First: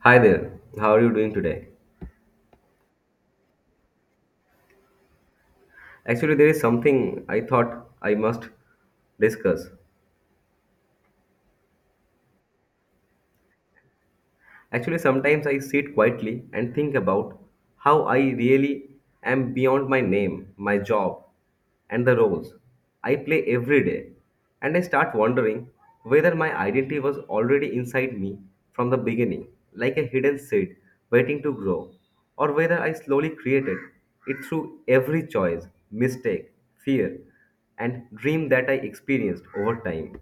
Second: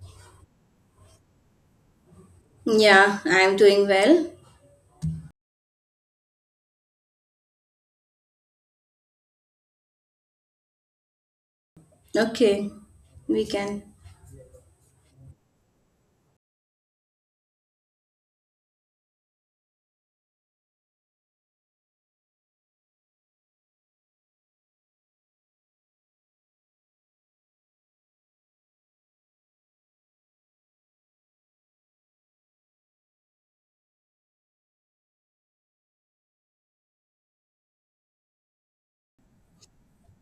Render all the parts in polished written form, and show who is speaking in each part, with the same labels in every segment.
Speaker 1: Hi there, how are you doing today?
Speaker 2: Yeah, I'm doing well.
Speaker 1: Actually, there is something I thought I must discuss.
Speaker 2: Okay, we can.
Speaker 1: Actually, sometimes I sit quietly and think about how I really am beyond my name, my job, and the roles I play every day. And I start wondering whether my identity was already inside me from the beginning, like a hidden seed waiting to grow, or whether I slowly created it through every choice, mistake, fear, and dream that I experienced over time.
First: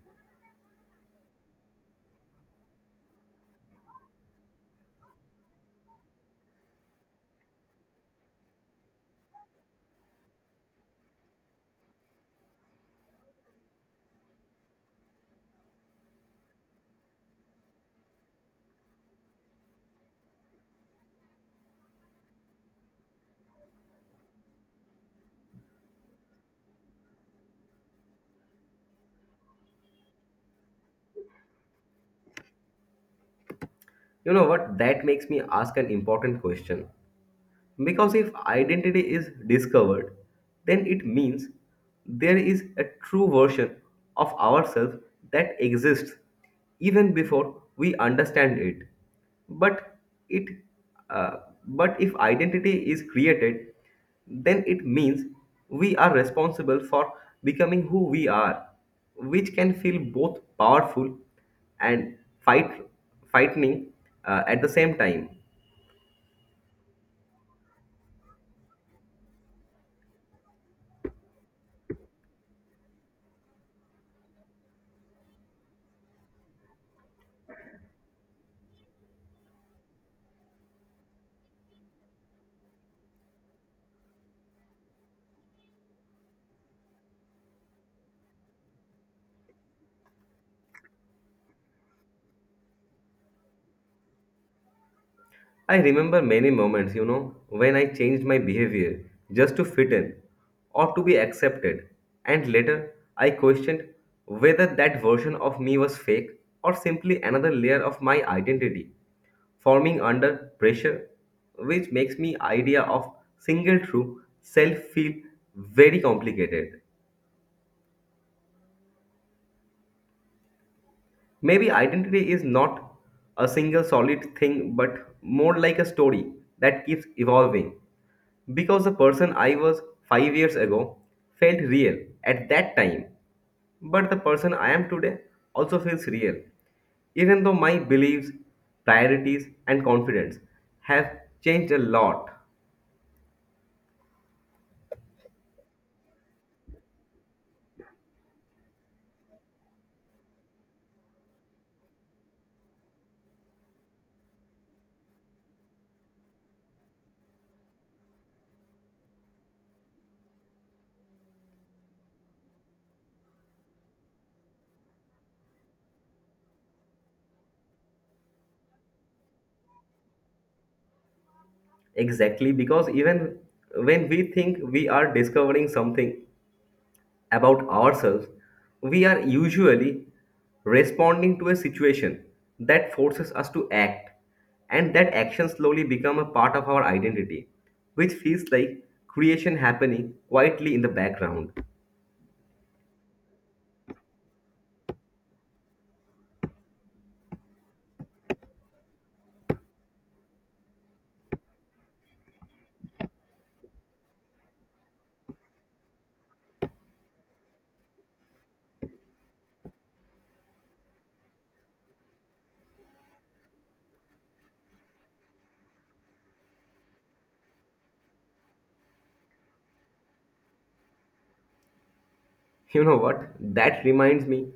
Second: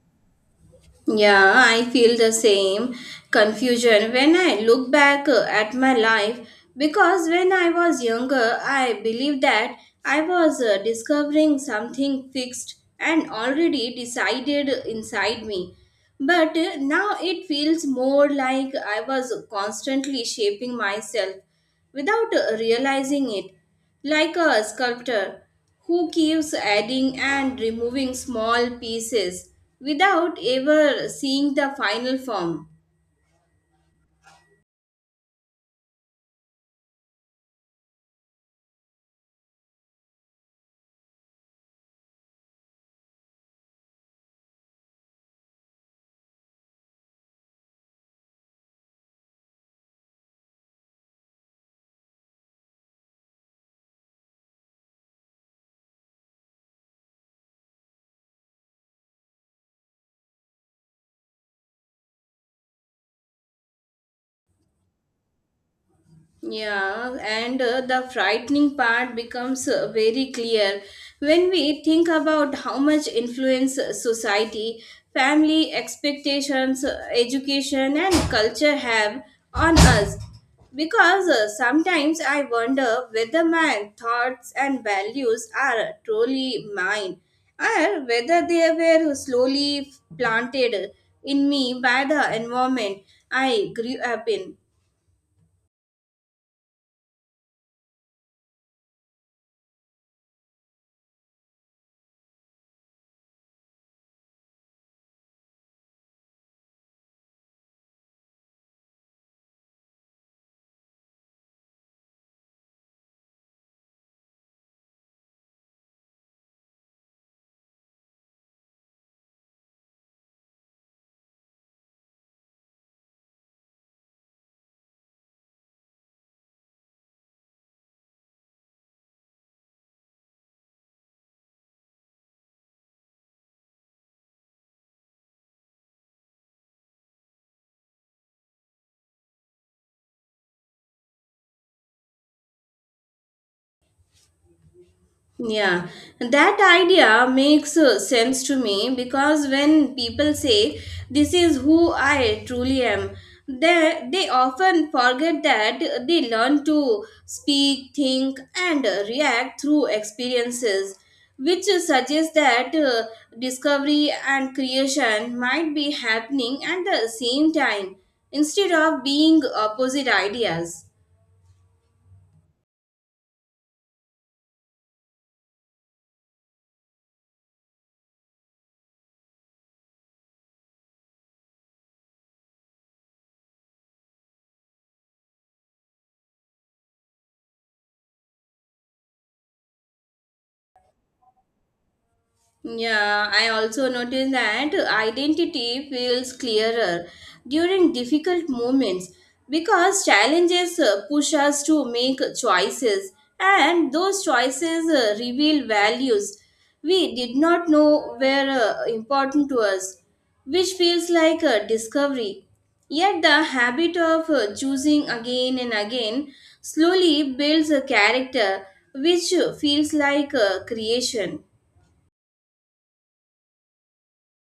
Speaker 2: Yeah, I feel the same confusion when I look back at my life because when I was younger, I believed that I was discovering something fixed and already decided inside me. But now it feels more like I was constantly shaping myself without realizing it. Like a sculptor who keeps adding and removing small pieces without ever seeing the final form.
Speaker 1: You know what? That makes me ask an important question. Because if identity is discovered, then it means there is a true version of ourselves that exists even before we understand it. But it, uh, but if identity is created, then it means we are responsible for becoming who we are, which can feel both powerful and fight, frightening at the same time.
Speaker 2: Yeah, and the frightening part becomes very clear when we think about how much influence society, family expectations, education, and culture have on us. Because sometimes I wonder whether my thoughts and values are truly mine, or whether they were slowly planted in me by the environment I grew up in.
Speaker 1: I remember many moments, when I changed my behavior just to fit in or to be accepted, and later I questioned whether that version of me was fake or simply another layer of my identity forming under pressure, which makes me idea of single true self feel very complicated. Maybe identity is not a single solid thing, but more like a story that keeps evolving. Because the person I was 5 years ago felt real at that time, but the person I am today also feels real, even though my beliefs, priorities, and confidence have changed a lot.
Speaker 2: Yeah, that idea makes sense to me because when people say this is who I truly am, they often forget that they learn to speak, think, and react through experiences, which suggests that discovery and creation might be happening at the same time instead of being opposite ideas.
Speaker 1: Exactly, because even when we think we are discovering something, about ourselves, we are usually responding to a situation that forces us to act, and that action slowly become a part of our identity, which feels like creation happening quietly in the background.
Speaker 2: Yeah, I also noticed that identity feels clearer during difficult moments because challenges push us to make choices, and those choices reveal values we did not know were important to us, which feels like a discovery. Yet, the habit of choosing again and again slowly builds a character which feels like a creation.
Speaker 1: You know what? That reminds me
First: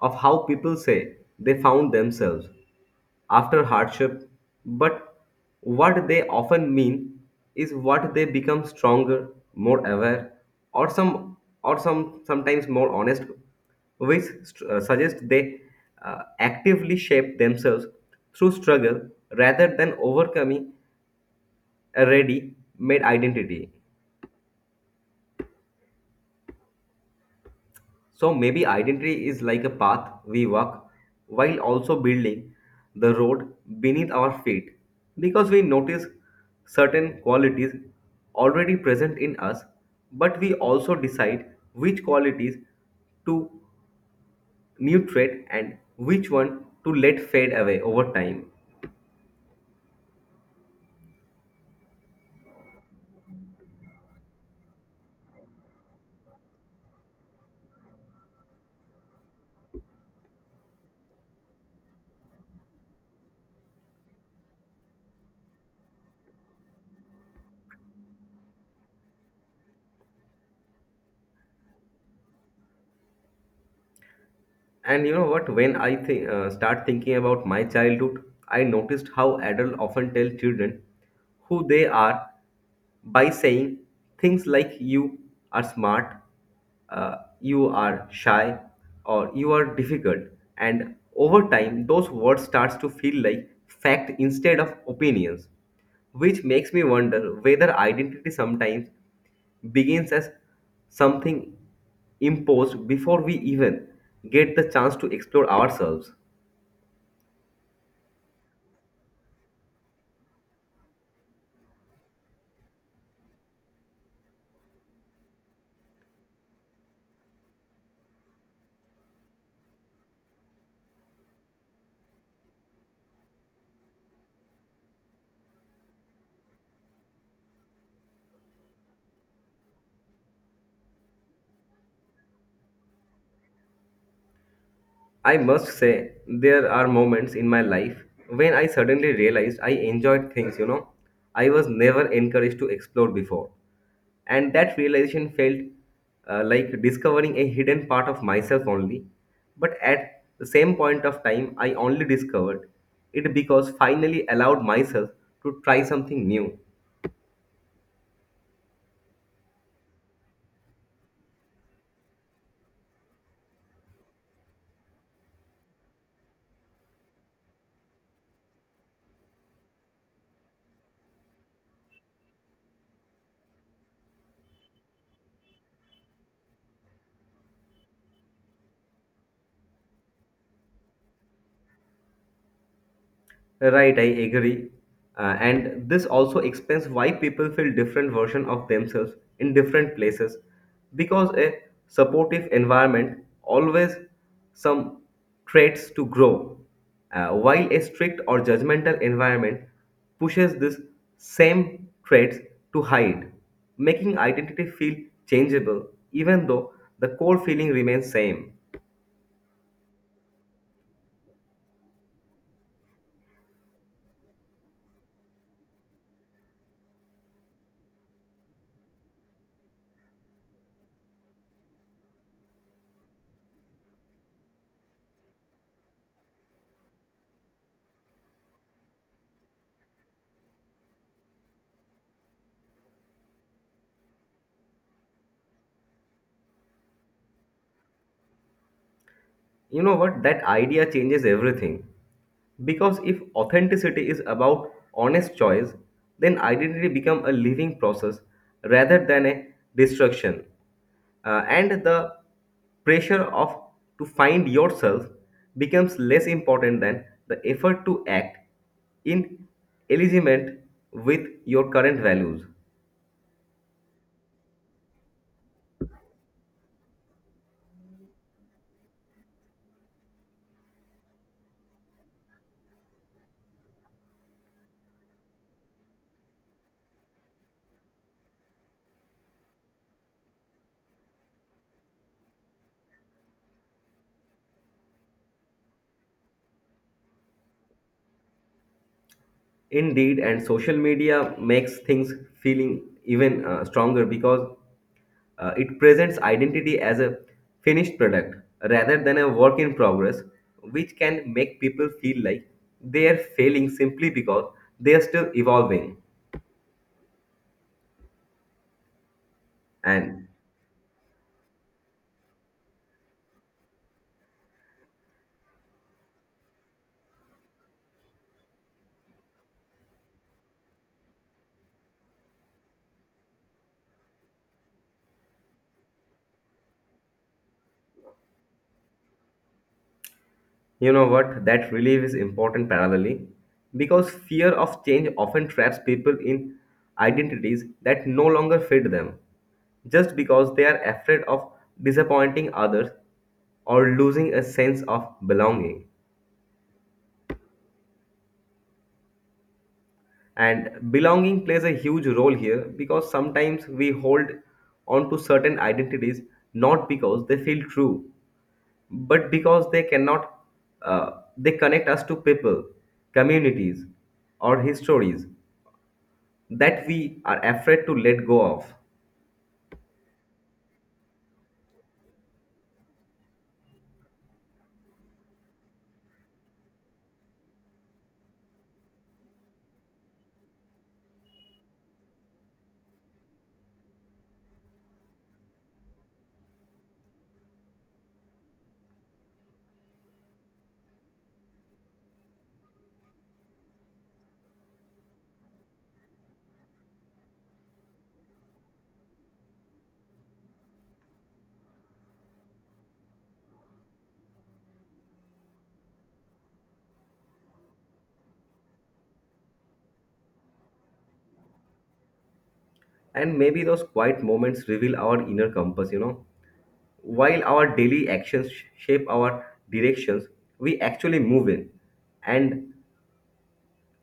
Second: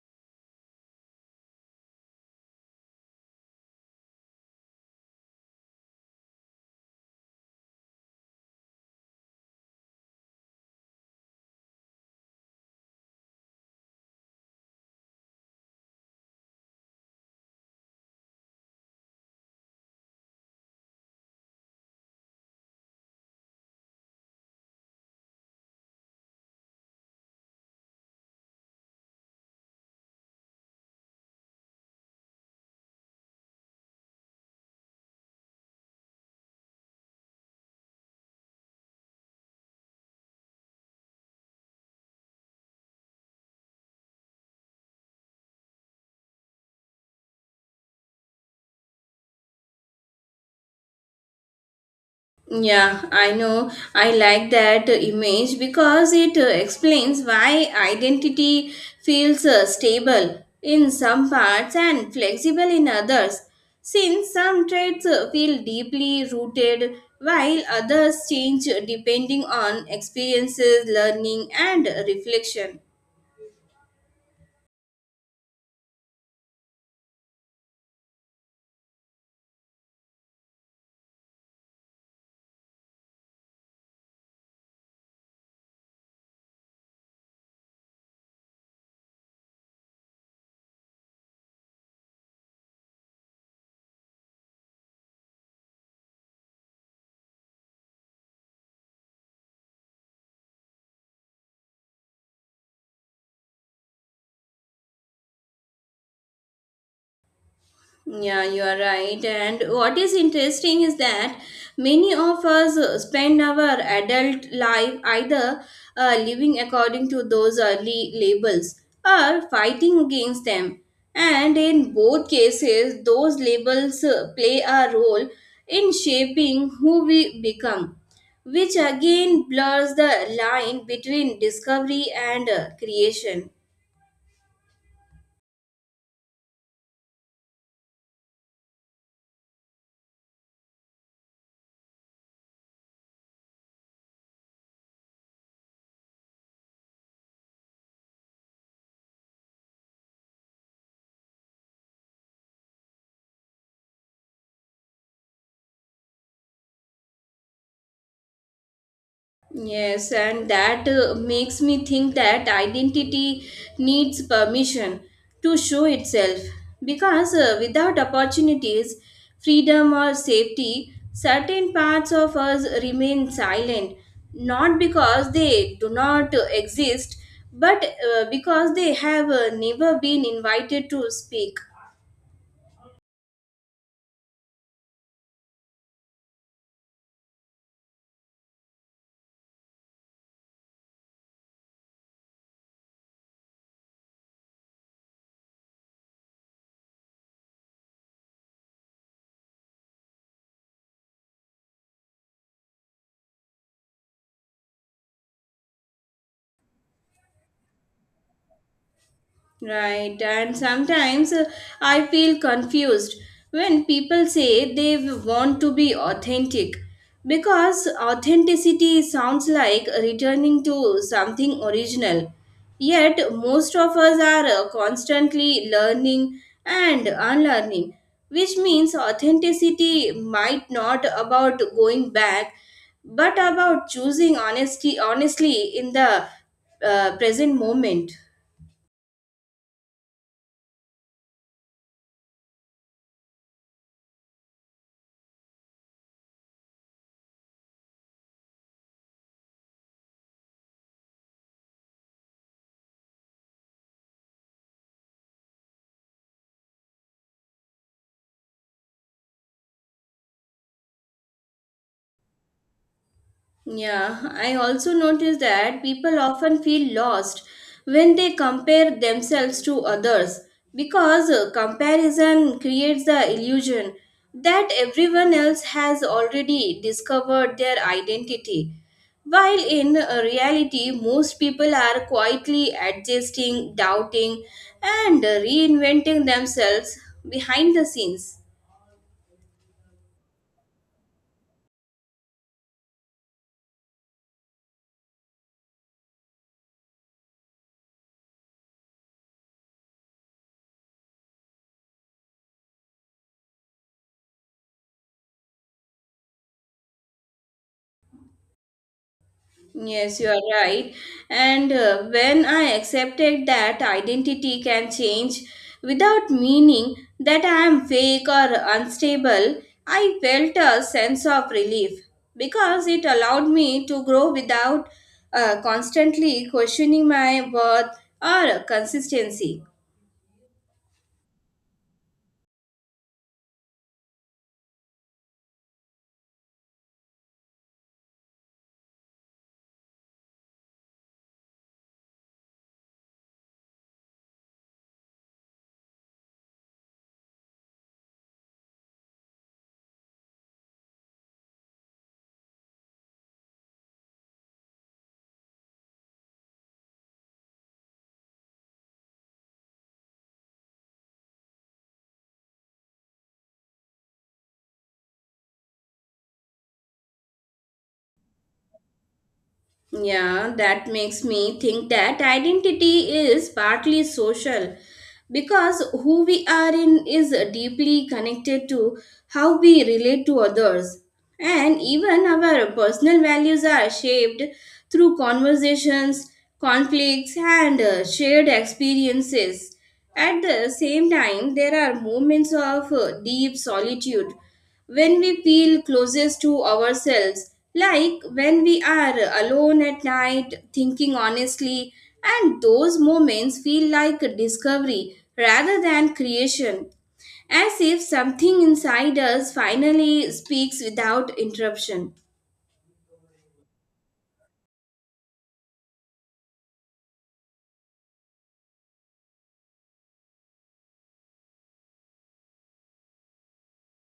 Speaker 1: of how people say they found themselves after hardship, but what they often mean is what they become stronger, more aware, or some or sometimes more honest, which suggests they actively shape themselves through struggle rather than overcoming a ready-made identity. So maybe identity is like a path we walk while also building the road beneath our feet because we notice certain qualities already present in us, but we also decide which qualities to nutrient and which one to let fade away over time.
Speaker 2: Yeah, I know. I like that image because it explains why identity feels stable in some parts and flexible in others. Since some traits feel deeply rooted, while others change depending on experiences, learning, and reflection.
Speaker 1: And you know what? When I think start thinking about my childhood, I noticed how adults often tell children who they are by saying things like "you are smart," "you are shy," or "you are difficult." And over time, those words starts to feel like fact instead of opinions, which makes me wonder whether identity sometimes begins as something imposed before we even get the chance to explore ourselves.
Speaker 2: Yeah, you are right. And what is interesting is that many of us spend our adult life either living according to those early labels or fighting against them. And in both cases, those labels play a role in shaping who we become, which again blurs the line between discovery and creation.
Speaker 1: I must say, there are moments in my life when I suddenly realized I enjoyed things, I was never encouraged to explore before. And that realization felt like discovering a hidden part of myself only. But at the same point of time, I only discovered it because finally allowed myself to try something new.
Speaker 2: Yes, and that makes me think that identity needs permission to show itself. Because without opportunities, freedom, or safety, certain parts of us remain silent, not because they do not exist, but because they have never been invited to speak.
Speaker 1: Right, I agree. And this also explains why people feel different version of themselves in different places because a supportive environment always some traits to grow while a strict or judgmental environment pushes this same traits to hide making identity feel changeable even though the core feeling remains same.
Speaker 2: Right, and sometimes I feel confused when people say they want to be authentic because authenticity sounds like returning to something original. Yet, most of us are constantly learning and unlearning, which means authenticity might not about going back but about choosing honesty honestly in the present moment.
Speaker 1: You know what? That idea changes everything. Because if authenticity is about honest choice, then identity becomes a living process rather than a destruction. And the pressure of to find yourself becomes less important than the effort to act in alignment with your current values.
Speaker 2: Yeah, I also notice that people often feel lost when they compare themselves to others because comparison creates the illusion that everyone else has already discovered their identity. While in reality, most people are quietly adjusting, doubting, and reinventing themselves behind the scenes.
Speaker 1: Indeed, and social media makes things feeling even stronger because it presents identity as a finished product rather than a work in progress, which can make people feel like they are failing simply because they are still evolving.
Speaker 2: Yes, you
Speaker 1: And
Speaker 2: are right. And when I accepted that identity can change without meaning that I am fake or unstable, I felt a sense of relief because it allowed me to grow without constantly questioning my worth or consistency.
Speaker 1: You know what? That relief is important parallelly because fear of change often traps people in identities that no longer fit them just because they are afraid of disappointing others or losing a sense of belonging. And belonging plays a huge role here because sometimes we hold on to certain identities not because they feel true but because they cannot they connect us to people, communities, or histories that we are afraid to let go of.
Speaker 2: Yeah, that makes me think that identity is partly social because who we are in is deeply connected to how we relate to others. And even our personal values are shaped through conversations, conflicts, and shared experiences. At the same time, there are moments of deep solitude when we feel closest to ourselves, like when we are alone at night thinking honestly, and those moments feel like a discovery rather than creation, as if something inside us finally speaks without interruption.
Speaker 1: And maybe those quiet moments reveal our inner compass, while our daily actions shape our directions we actually move in, and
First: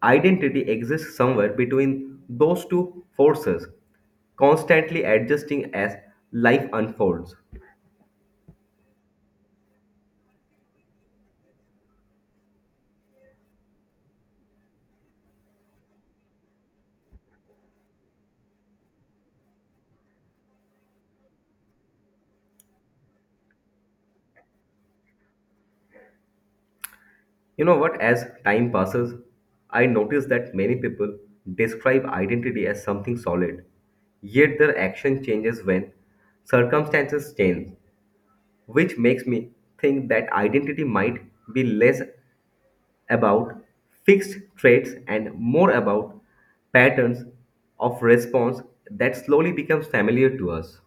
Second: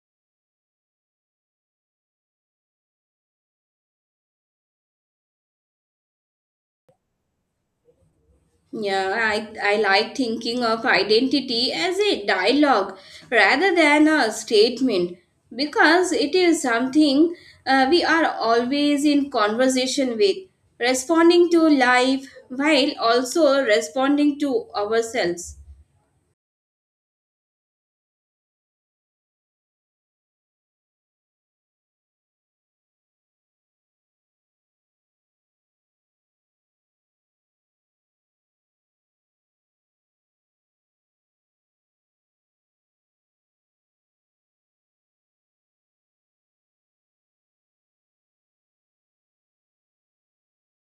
Speaker 1: identity exists somewhere between those two forces, constantly adjusting as life unfolds.
Speaker 2: Yeah, I like thinking of identity as a dialogue rather than a statement because it is something we are always in conversation with, responding to life while also responding to ourselves.
Speaker 1: You know what? As time passes, I notice that many people describe identity as something solid, yet their action changes when circumstances change, which makes me think that identity might be less about fixed traits and more about patterns of response that slowly becomes familiar to us.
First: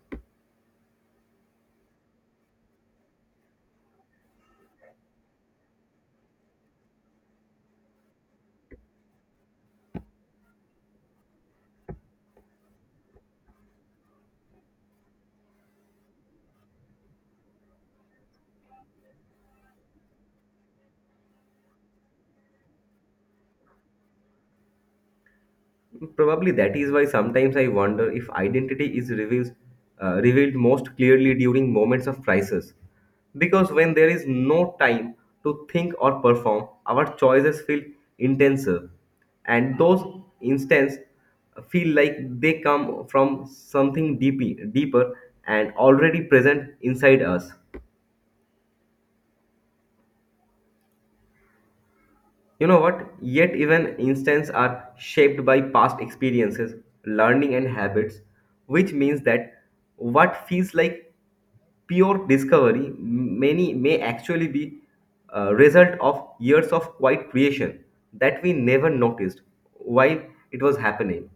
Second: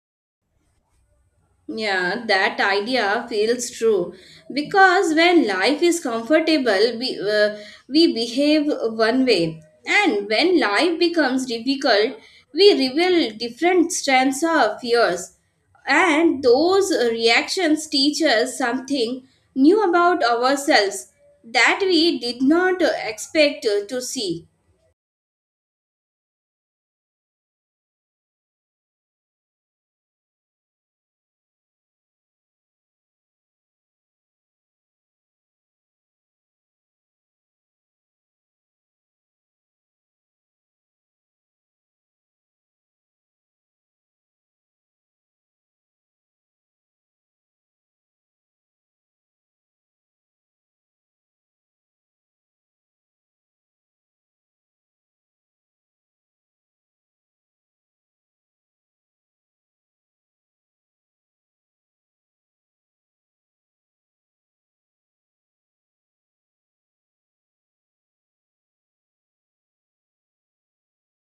Speaker 2: Yeah, that idea feels true because when life is comfortable, we behave one way, and when life becomes difficult, we reveal different strengths or fears, and those reactions teach us something new about ourselves that we did not expect to see.
Speaker 1: Probably that is why sometimes I wonder if identity is revealed most clearly during moments of crisis. Because when there is no time to think or perform, our choices feel intenser, and those instants feel like they come from something deep, deeper and already present inside us. You know what? Yet even instants are shaped by past experiences, learning, and habits, which means that what feels like pure discovery many may actually be a result of years of quiet creation that we never noticed while it was happening.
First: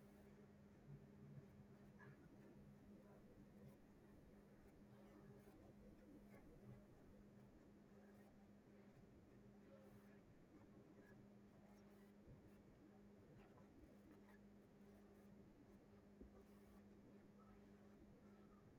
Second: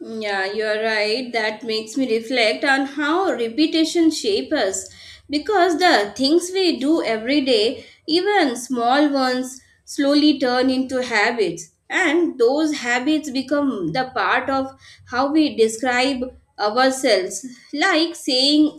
Speaker 2: Yeah, you're right. That makes me reflect on how repetition shapes us. Because the things we do every day, even small ones, slowly turn into habits. And those habits become the part of how we describe ourselves. Like saying,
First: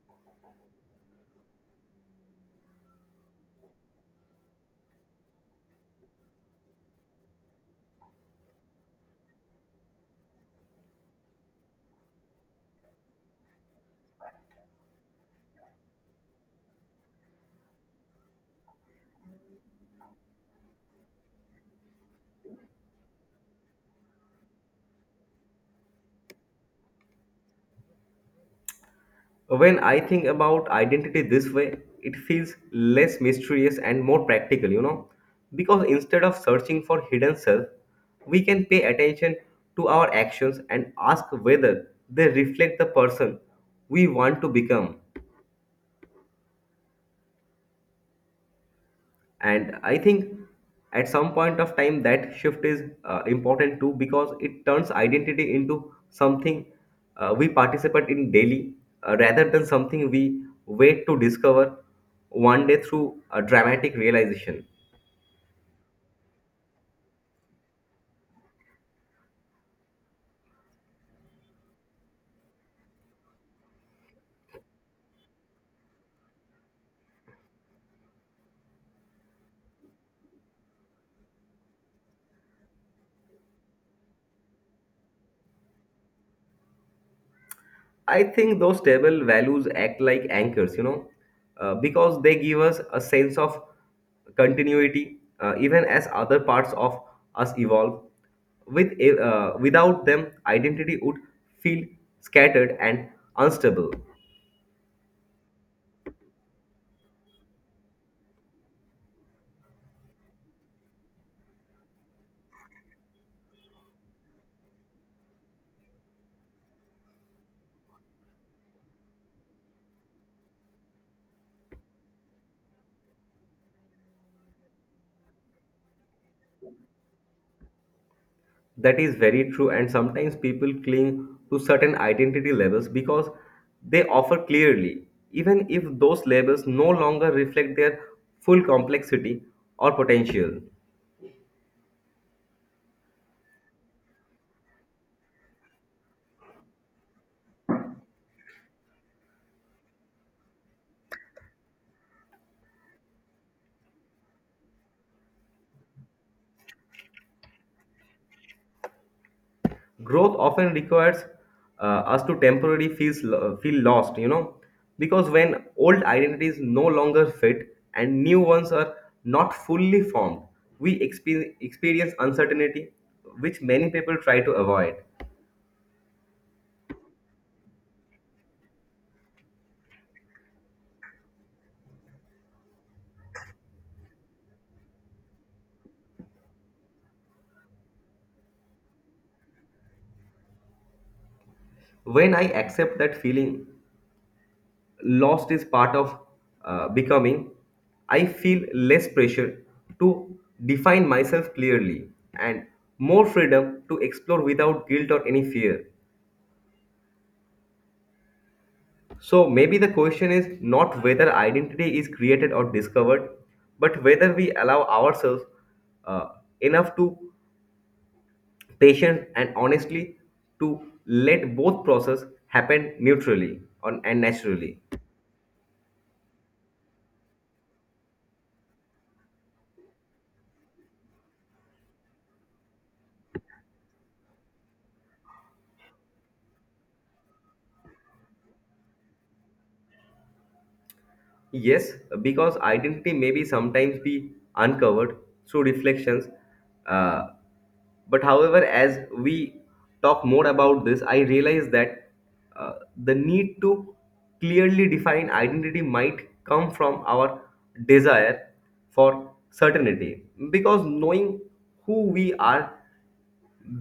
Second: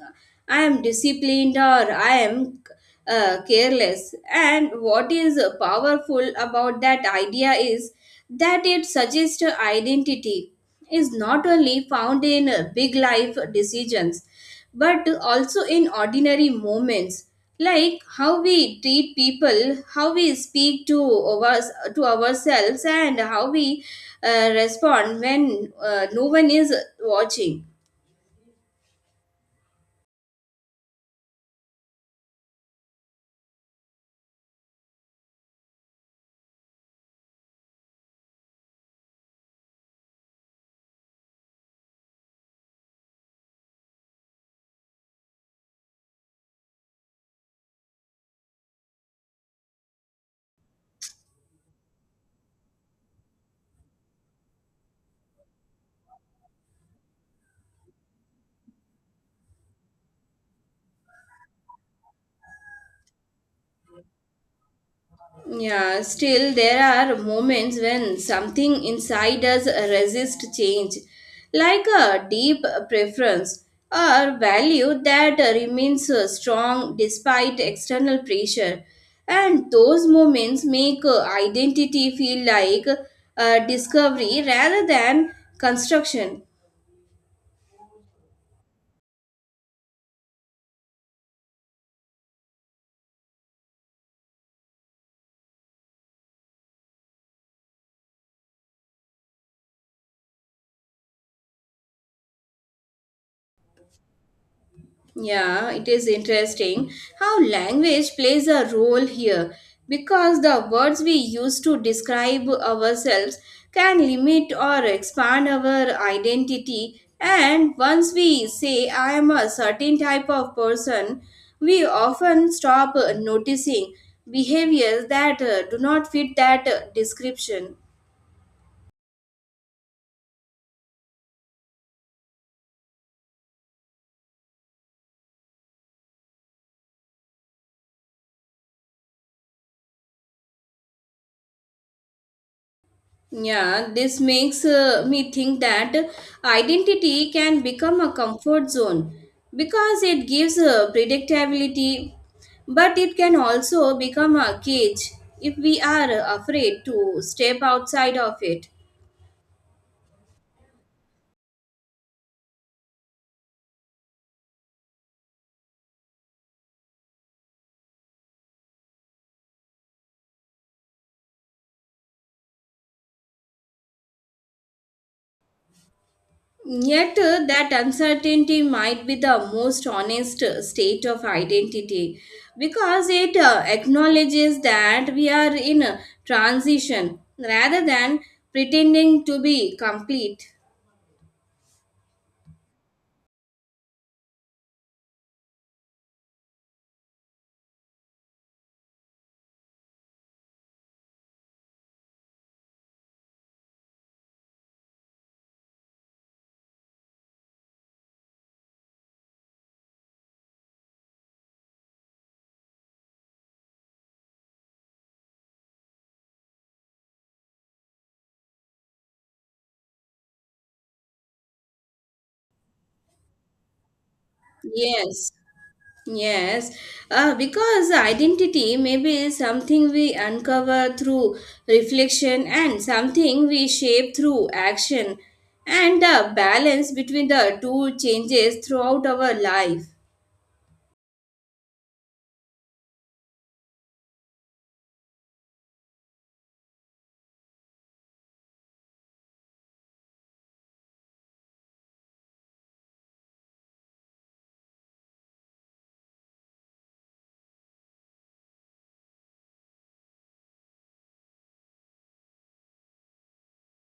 Speaker 2: I am disciplined or I am careless. And what is powerful about that idea is that it suggests identity is not only found in big life decisions but also in ordinary moments like how we treat people how we speak to ours, to ourselves and how we respond when no one is watching.
Speaker 1: When I think about identity this way, it feels less mysterious and more practical, because instead of searching for hidden self, we can pay attention to our actions and ask whether they reflect the person we want to become. And I think at some point of time that shift is important too because it turns identity into something we participate in daily rather than something we wait to discover one day through a dramatic realization.
Speaker 2: Yeah, still, there are moments when something inside us resists change, like a deep preference or value that remains strong despite external pressure. And those moments make identity feel like a discovery rather than construction.
Speaker 1: I think those stable values act like anchors, because they give us a sense of continuity, even as other parts of us evolve. With without them, identity would feel scattered and unstable.
Speaker 2: Yeah, it is interesting how language plays a role here because the words we use to describe ourselves can limit or expand our identity. And once we say, I am a certain type of person, we often stop noticing behaviors that do not fit that description.
Speaker 1: That is very true, and sometimes people cling to certain identity levels because they offer clearly, even if those labels no longer reflect their full complexity or potential.
Speaker 2: Yeah, this makes me think that identity can become a comfort zone because it gives predictability, but it can also become a cage if we are afraid to step outside of it.
Speaker 1: Growth often requires us to temporarily feel lost because when old identities no longer fit and new ones are not fully formed we experience uncertainty which many people try to avoid.
Speaker 2: Yet, that uncertainty might be the most honest state of identity because it acknowledges that we are in a transition rather than pretending to be complete.
Speaker 1: When I accept that feeling lost is part of becoming, I feel less pressure to define myself clearly and more freedom to explore without guilt or any fear. So maybe the question is not whether identity is created or discovered, but whether we allow ourselves uh, enough to patient and honestly to let both process happen neutrally on, and naturally.
Speaker 2: Yes, yes. Because identity may be something we uncover through reflection and something we shape through action, and the balance between the two changes throughout our life.
Speaker 1: Yes, because identity may be sometimes be uncovered through reflections. Uh, but however, as we talk more about this, I realize that uh, the need to clearly define identity might come from our desire for certainty, because knowing who we are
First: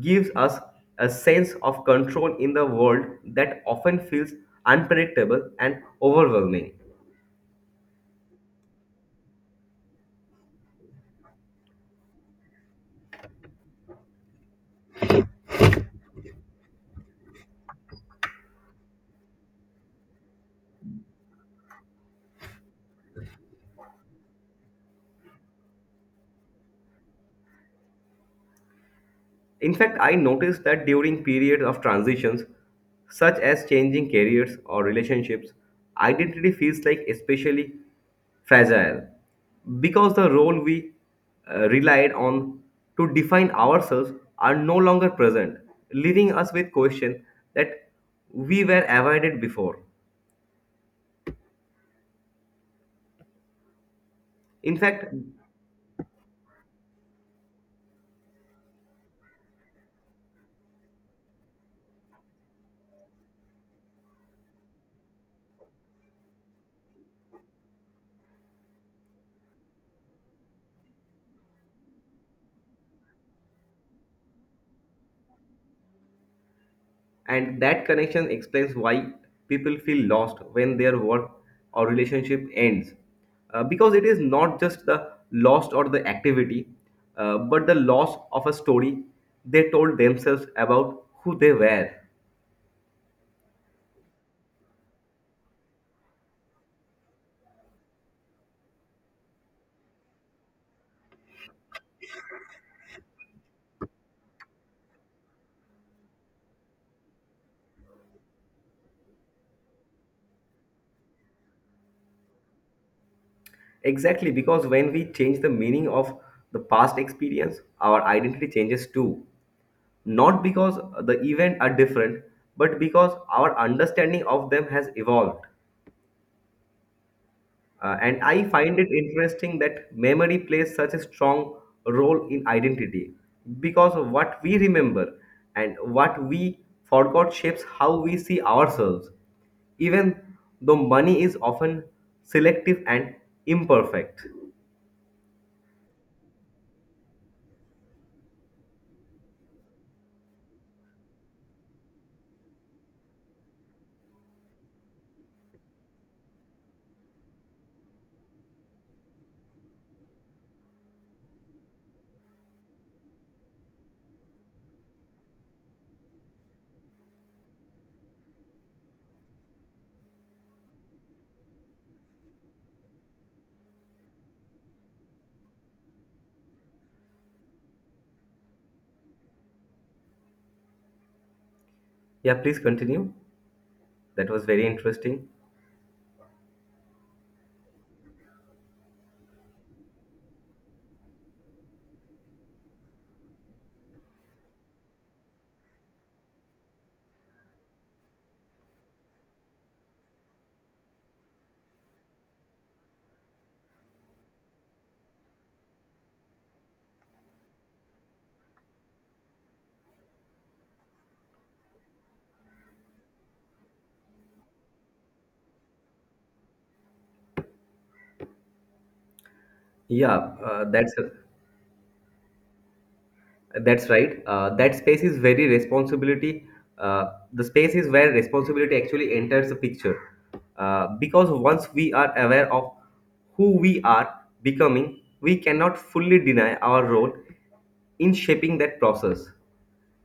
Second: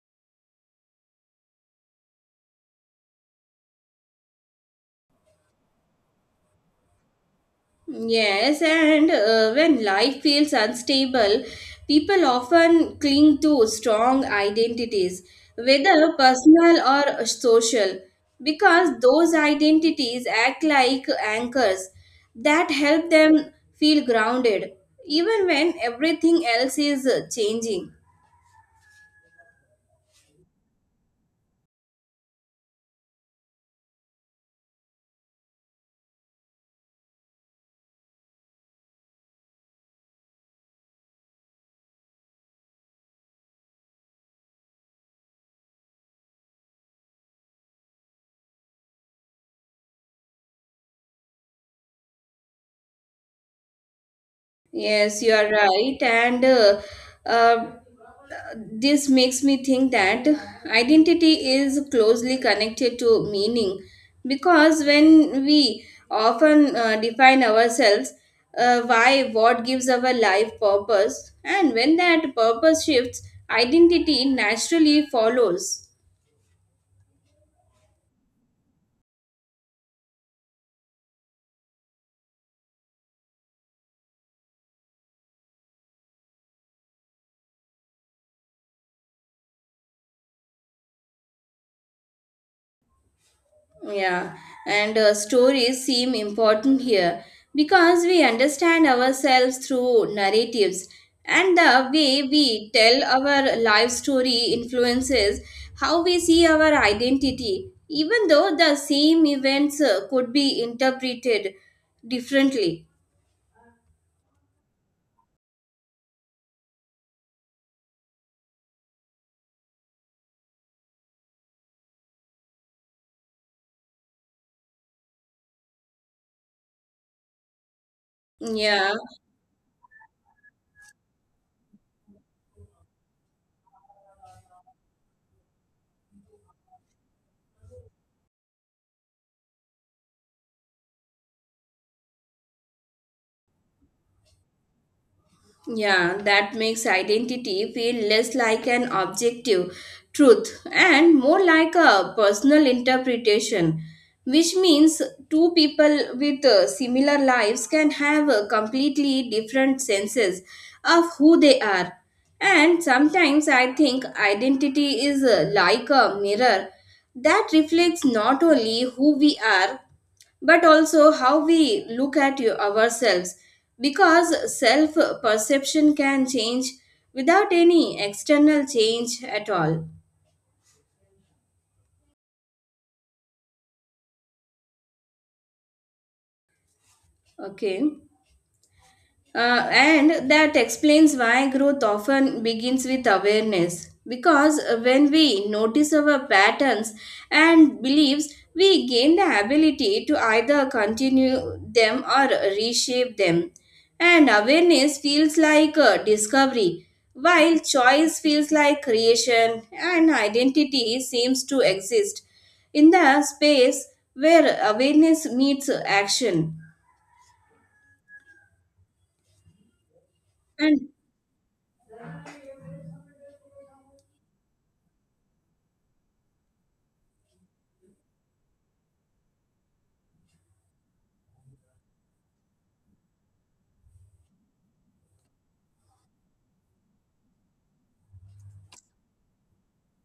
Speaker 1: gives us a sense of control in the world that often feels unpredictable and overwhelming.
Speaker 2: Yes, and when life feels unstable, people often cling to strong identities, whether personal or social, because those identities act like anchors that help them feel grounded, even when everything else is changing.
Speaker 1: In fact, I noticed that during periods of transitions, such as changing careers or relationships, identity feels like especially fragile because the role we relied on to define ourselves are no longer present, leaving us with questions that we were avoided before. In fact,
Speaker 2: Yes, you are right. And uh, this makes me think that identity is closely connected to meaning because when we often define ourselves, why, what gives our life purpose, and when that purpose shifts, identity naturally follows.
Speaker 1: And that connection explains why people feel lost when their work or relationship ends. Because it is not just the loss or the activity, but the loss of a story they told themselves about who they were.
Speaker 2: Yeah, and stories seem important here because we understand ourselves through narratives, and the way we tell our life story influences how we see our identity, even though the same events could be interpreted differently.
Speaker 1: Exactly, because when we change the meaning of the past experience, our identity changes too. Not because the event are different, but because our understanding of them has evolved. And I find it
Speaker 2: Yeah.
Speaker 1: interesting that memory plays such a strong role in identity because what we remember and what we forgot shapes how we see ourselves, even though money is often selective and imperfect.
Speaker 2: Yeah, that makes identity feel less like an objective truth and more like a personal interpretation, which means two people with similar lives can have completely different senses of who they are. And sometimes I think identity is like a mirror that reflects not only who we are but also how we look at ourselves because self perception can change without any external change at all.
Speaker 1: Yeah, please continue. That was very interesting.
Speaker 2: Okay. And that explains why growth often begins with awareness. Because when we notice our patterns and beliefs, we gain the ability to either continue them or reshape them. And awareness feels like a discovery, while choice feels like creation, and identity seems to exist in the space where awareness meets action.
Speaker 1: Yeah, uh,
Speaker 2: And
Speaker 1: that's That's right. That space is very responsibility. Uh, the space is where responsibility actually enters the picture. Because once we are aware of who we are becoming, we cannot fully deny our role in shaping that process.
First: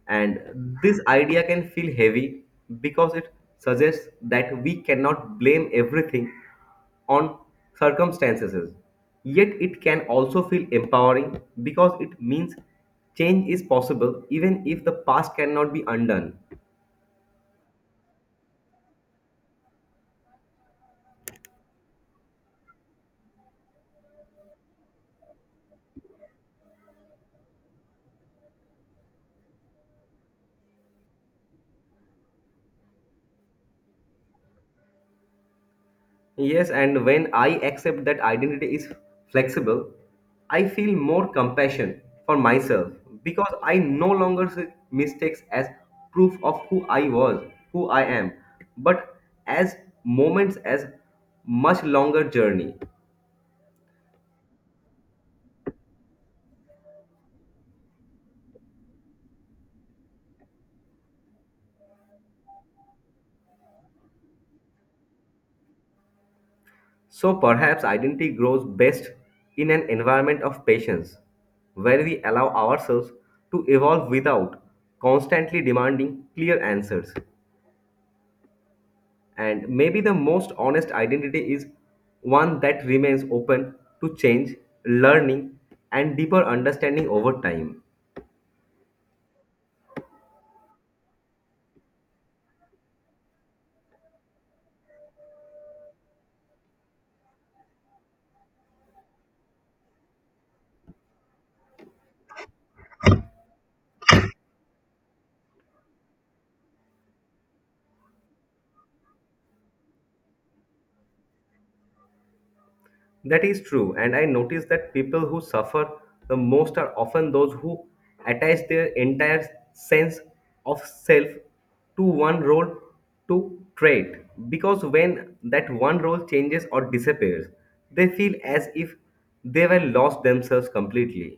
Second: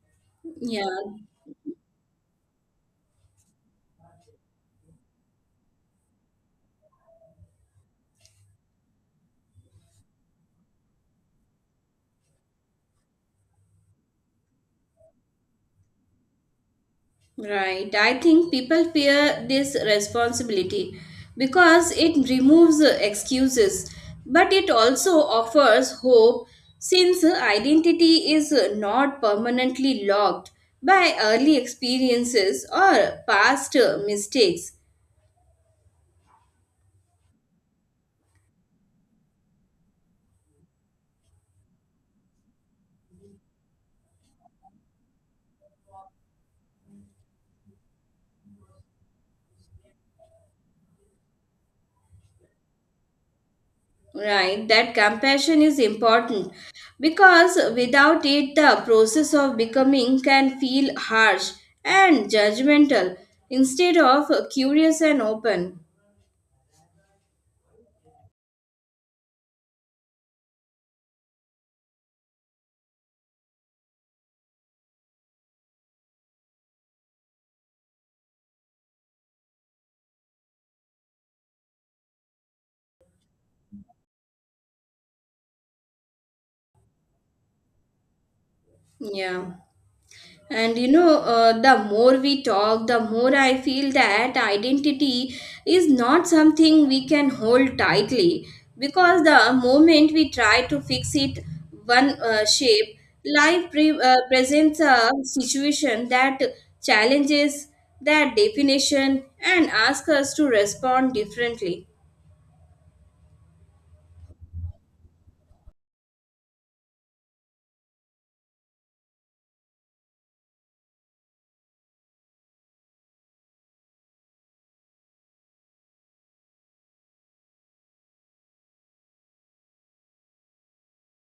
Speaker 1: And
Speaker 2: yeah.
Speaker 1: this idea can feel heavy because it suggests that we cannot blame everything on circumstances. Yet it can also feel empowering because it means change is possible even if the past cannot be undone.
Speaker 2: Right. I think people fear this responsibility because it removes excuses, but it also offers hope since identity is not permanently locked by early experiences or past mistakes.
Speaker 1: Yes, and when I accept that identity is flexible, I feel more compassion for myself because I no longer see mistakes as proof of who I was, who I am, but as moments as much longer journey.
Speaker 2: Right. That compassion is important because without it, the process of becoming can feel harsh and judgmental instead of curious and open.
Speaker 1: So perhaps identity grows best in an environment of patience where we allow ourselves to evolve without constantly demanding clear answers. And maybe the most honest identity is one that remains open to change, learning, and deeper understanding over time.
Speaker 2: Yeah. And you know, the more we talk, the more I feel that identity is not something we can hold tightly because the moment we try to fix it one shape, life presents a situation that challenges that definition and asks us to respond differently.
Speaker 1: That is true, and I notice that people who suffer the most are often those who attach their entire sense of self to one role to trait because when that one role changes or disappears, they feel as if they were lost themselves completely.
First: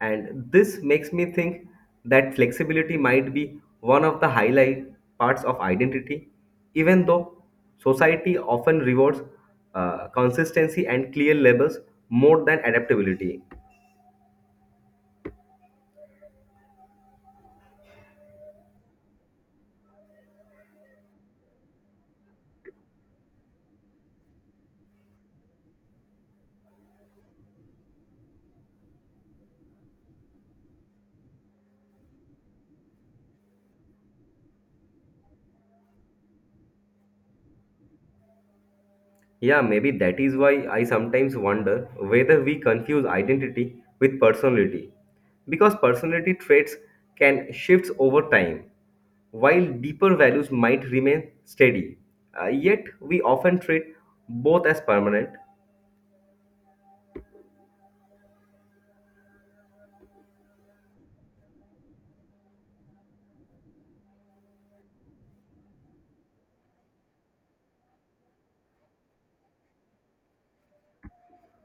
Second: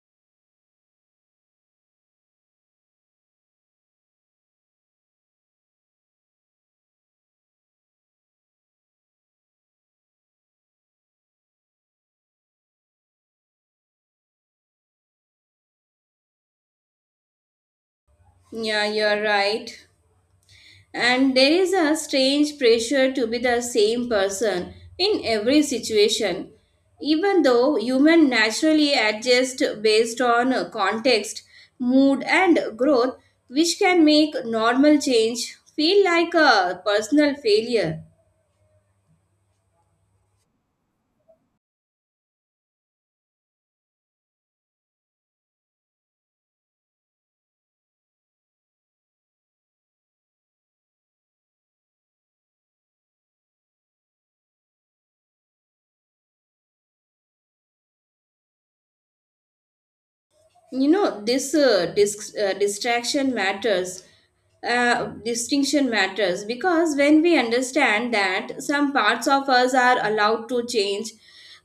Speaker 1: And this makes me think that flexibility might be one of the highlight parts of identity, even though society often rewards consistency and clear labels more than adaptability.
Speaker 2: Yeah, you're right. And there is a strange pressure to be the same person in every situation. Even though human naturally adjust based on context, mood and growth, which can make normal change feel like a personal failure.
Speaker 1: Yeah, maybe that is why I sometimes wonder whether we confuse identity with personality. Because personality traits can shift over time, while deeper values might remain steady. Yet, we often treat both as permanent.
Speaker 2: You know this distraction matters distinction matters because when we understand that some parts of us are allowed to change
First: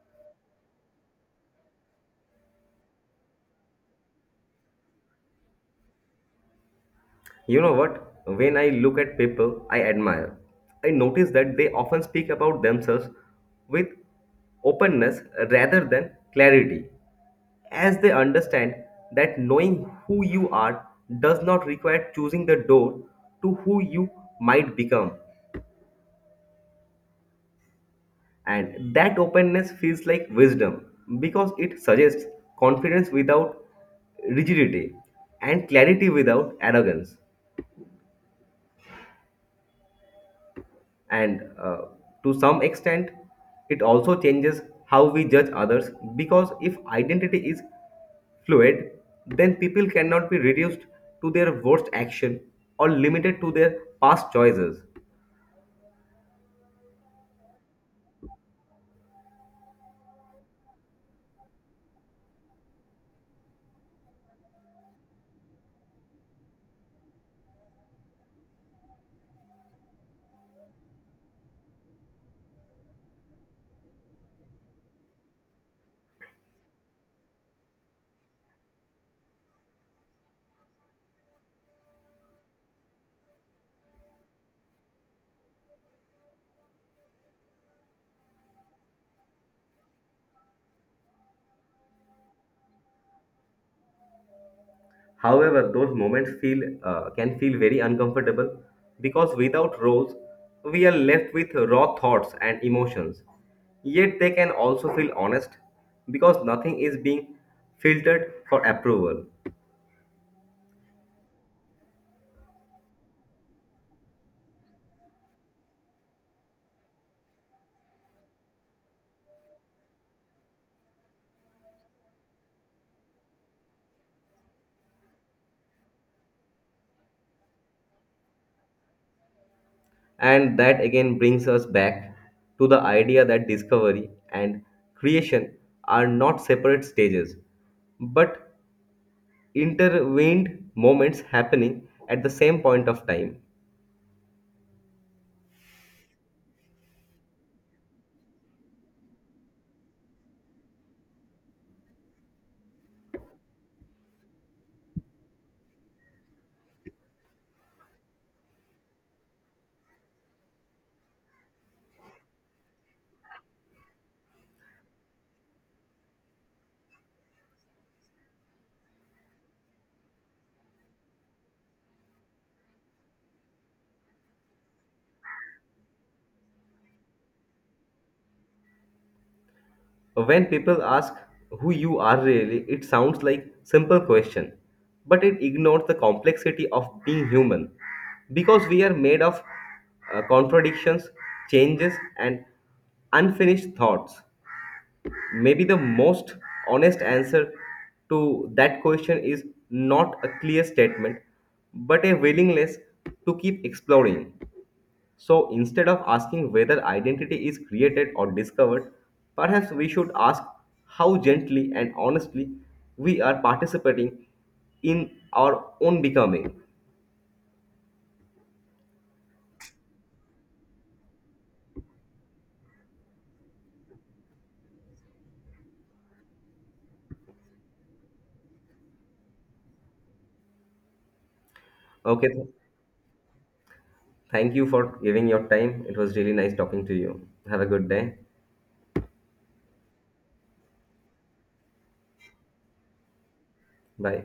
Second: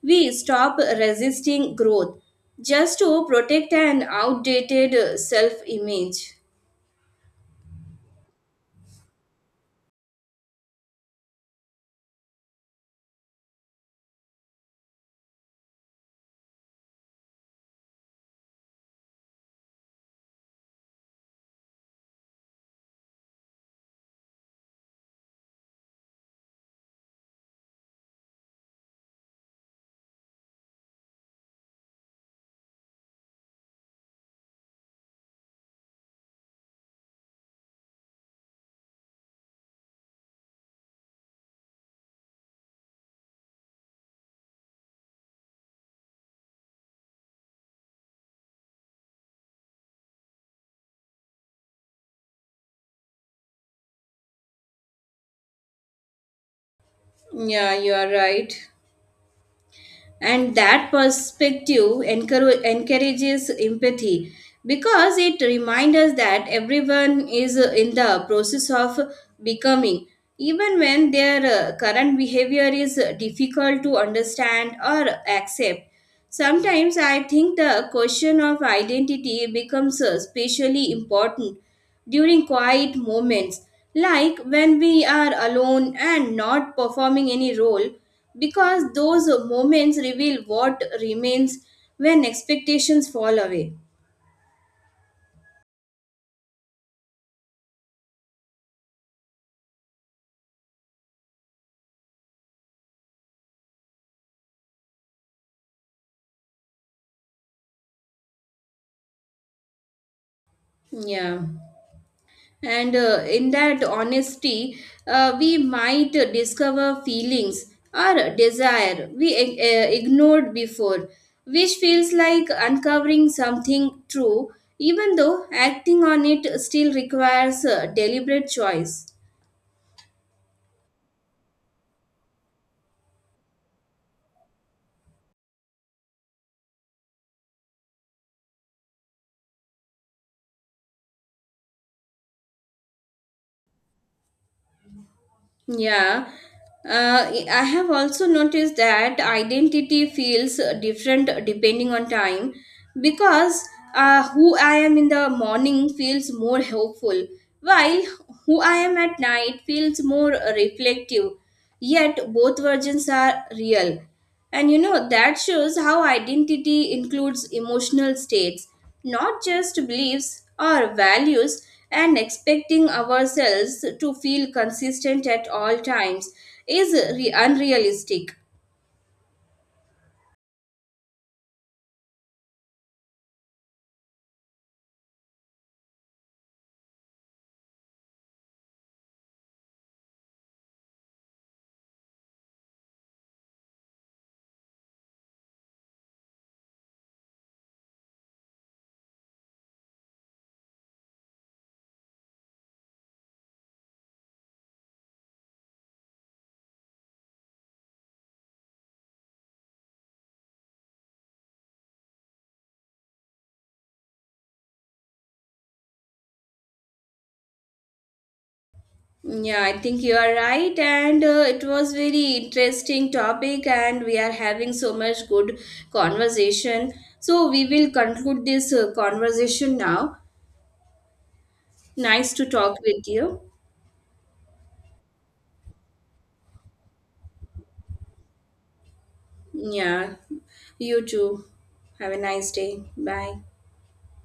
Speaker 2: we stop resisting growth just to protect an outdated self image.
Speaker 1: You know what? When I look at people I admire, I notice that they often speak about themselves with openness rather than clarity, as they understand that knowing who you are does not require choosing the door to who you might become. And that openness feels like wisdom because it suggests confidence without rigidity and clarity without arrogance. And to some extent it also changes how we judge others because if identity is fluid then people cannot be reduced to their worst action or limited to their past choices.
Speaker 2: Yeah you are right and that perspective encourages empathy because it reminds us that everyone is in the process of becoming even when their current behavior is difficult to understand or accept. Sometimes I think the question of identity becomes especially important during quiet moments, like when we are alone and not performing any role, because those moments reveal what remains when expectations fall away.
Speaker 1: However those moments feel can feel very uncomfortable because without roles we are left with raw thoughts and emotions, yet they can also feel honest because nothing is being filtered for approval.
Speaker 2: Yeah. And in that honesty, we might discover feelings or desire we ignored before, which feels like uncovering something true, even though acting on it still requires a deliberate choice.
Speaker 1: And that again brings us back to the idea that discovery and creation are not separate stages, but intervened moments happening at the same point of time.
Speaker 2: Yeah. I have also noticed that identity feels different depending on time because who I am in the morning feels more hopeful, while who I am at night feels more reflective. Yet both versions are real. And you know, that shows how identity includes emotional states, not just beliefs or values, and expecting ourselves to feel consistent at all times is unrealistic.
Speaker 1: When people ask who you are really, it sounds like simple question, but it ignores the complexity of being human because we are made of contradictions, changes and unfinished thoughts. Maybe the most honest answer to that question is not a clear statement, but a willingness to keep exploring. So instead of asking whether identity is created or discovered, perhaps we should ask how gently and honestly we are participating in our own becoming.
Speaker 2: Yeah, I think you are right, and it was very interesting topic, and we are having so much good conversation. So we will conclude this conversation now.
Speaker 1: Okay,
Speaker 2: Nice to talk with you.
Speaker 1: thank you for giving your time. It was really nice talking to you. Have a good day.
Speaker 2: Yeah, you too. Have a nice day. Bye.
Speaker 1: Bye.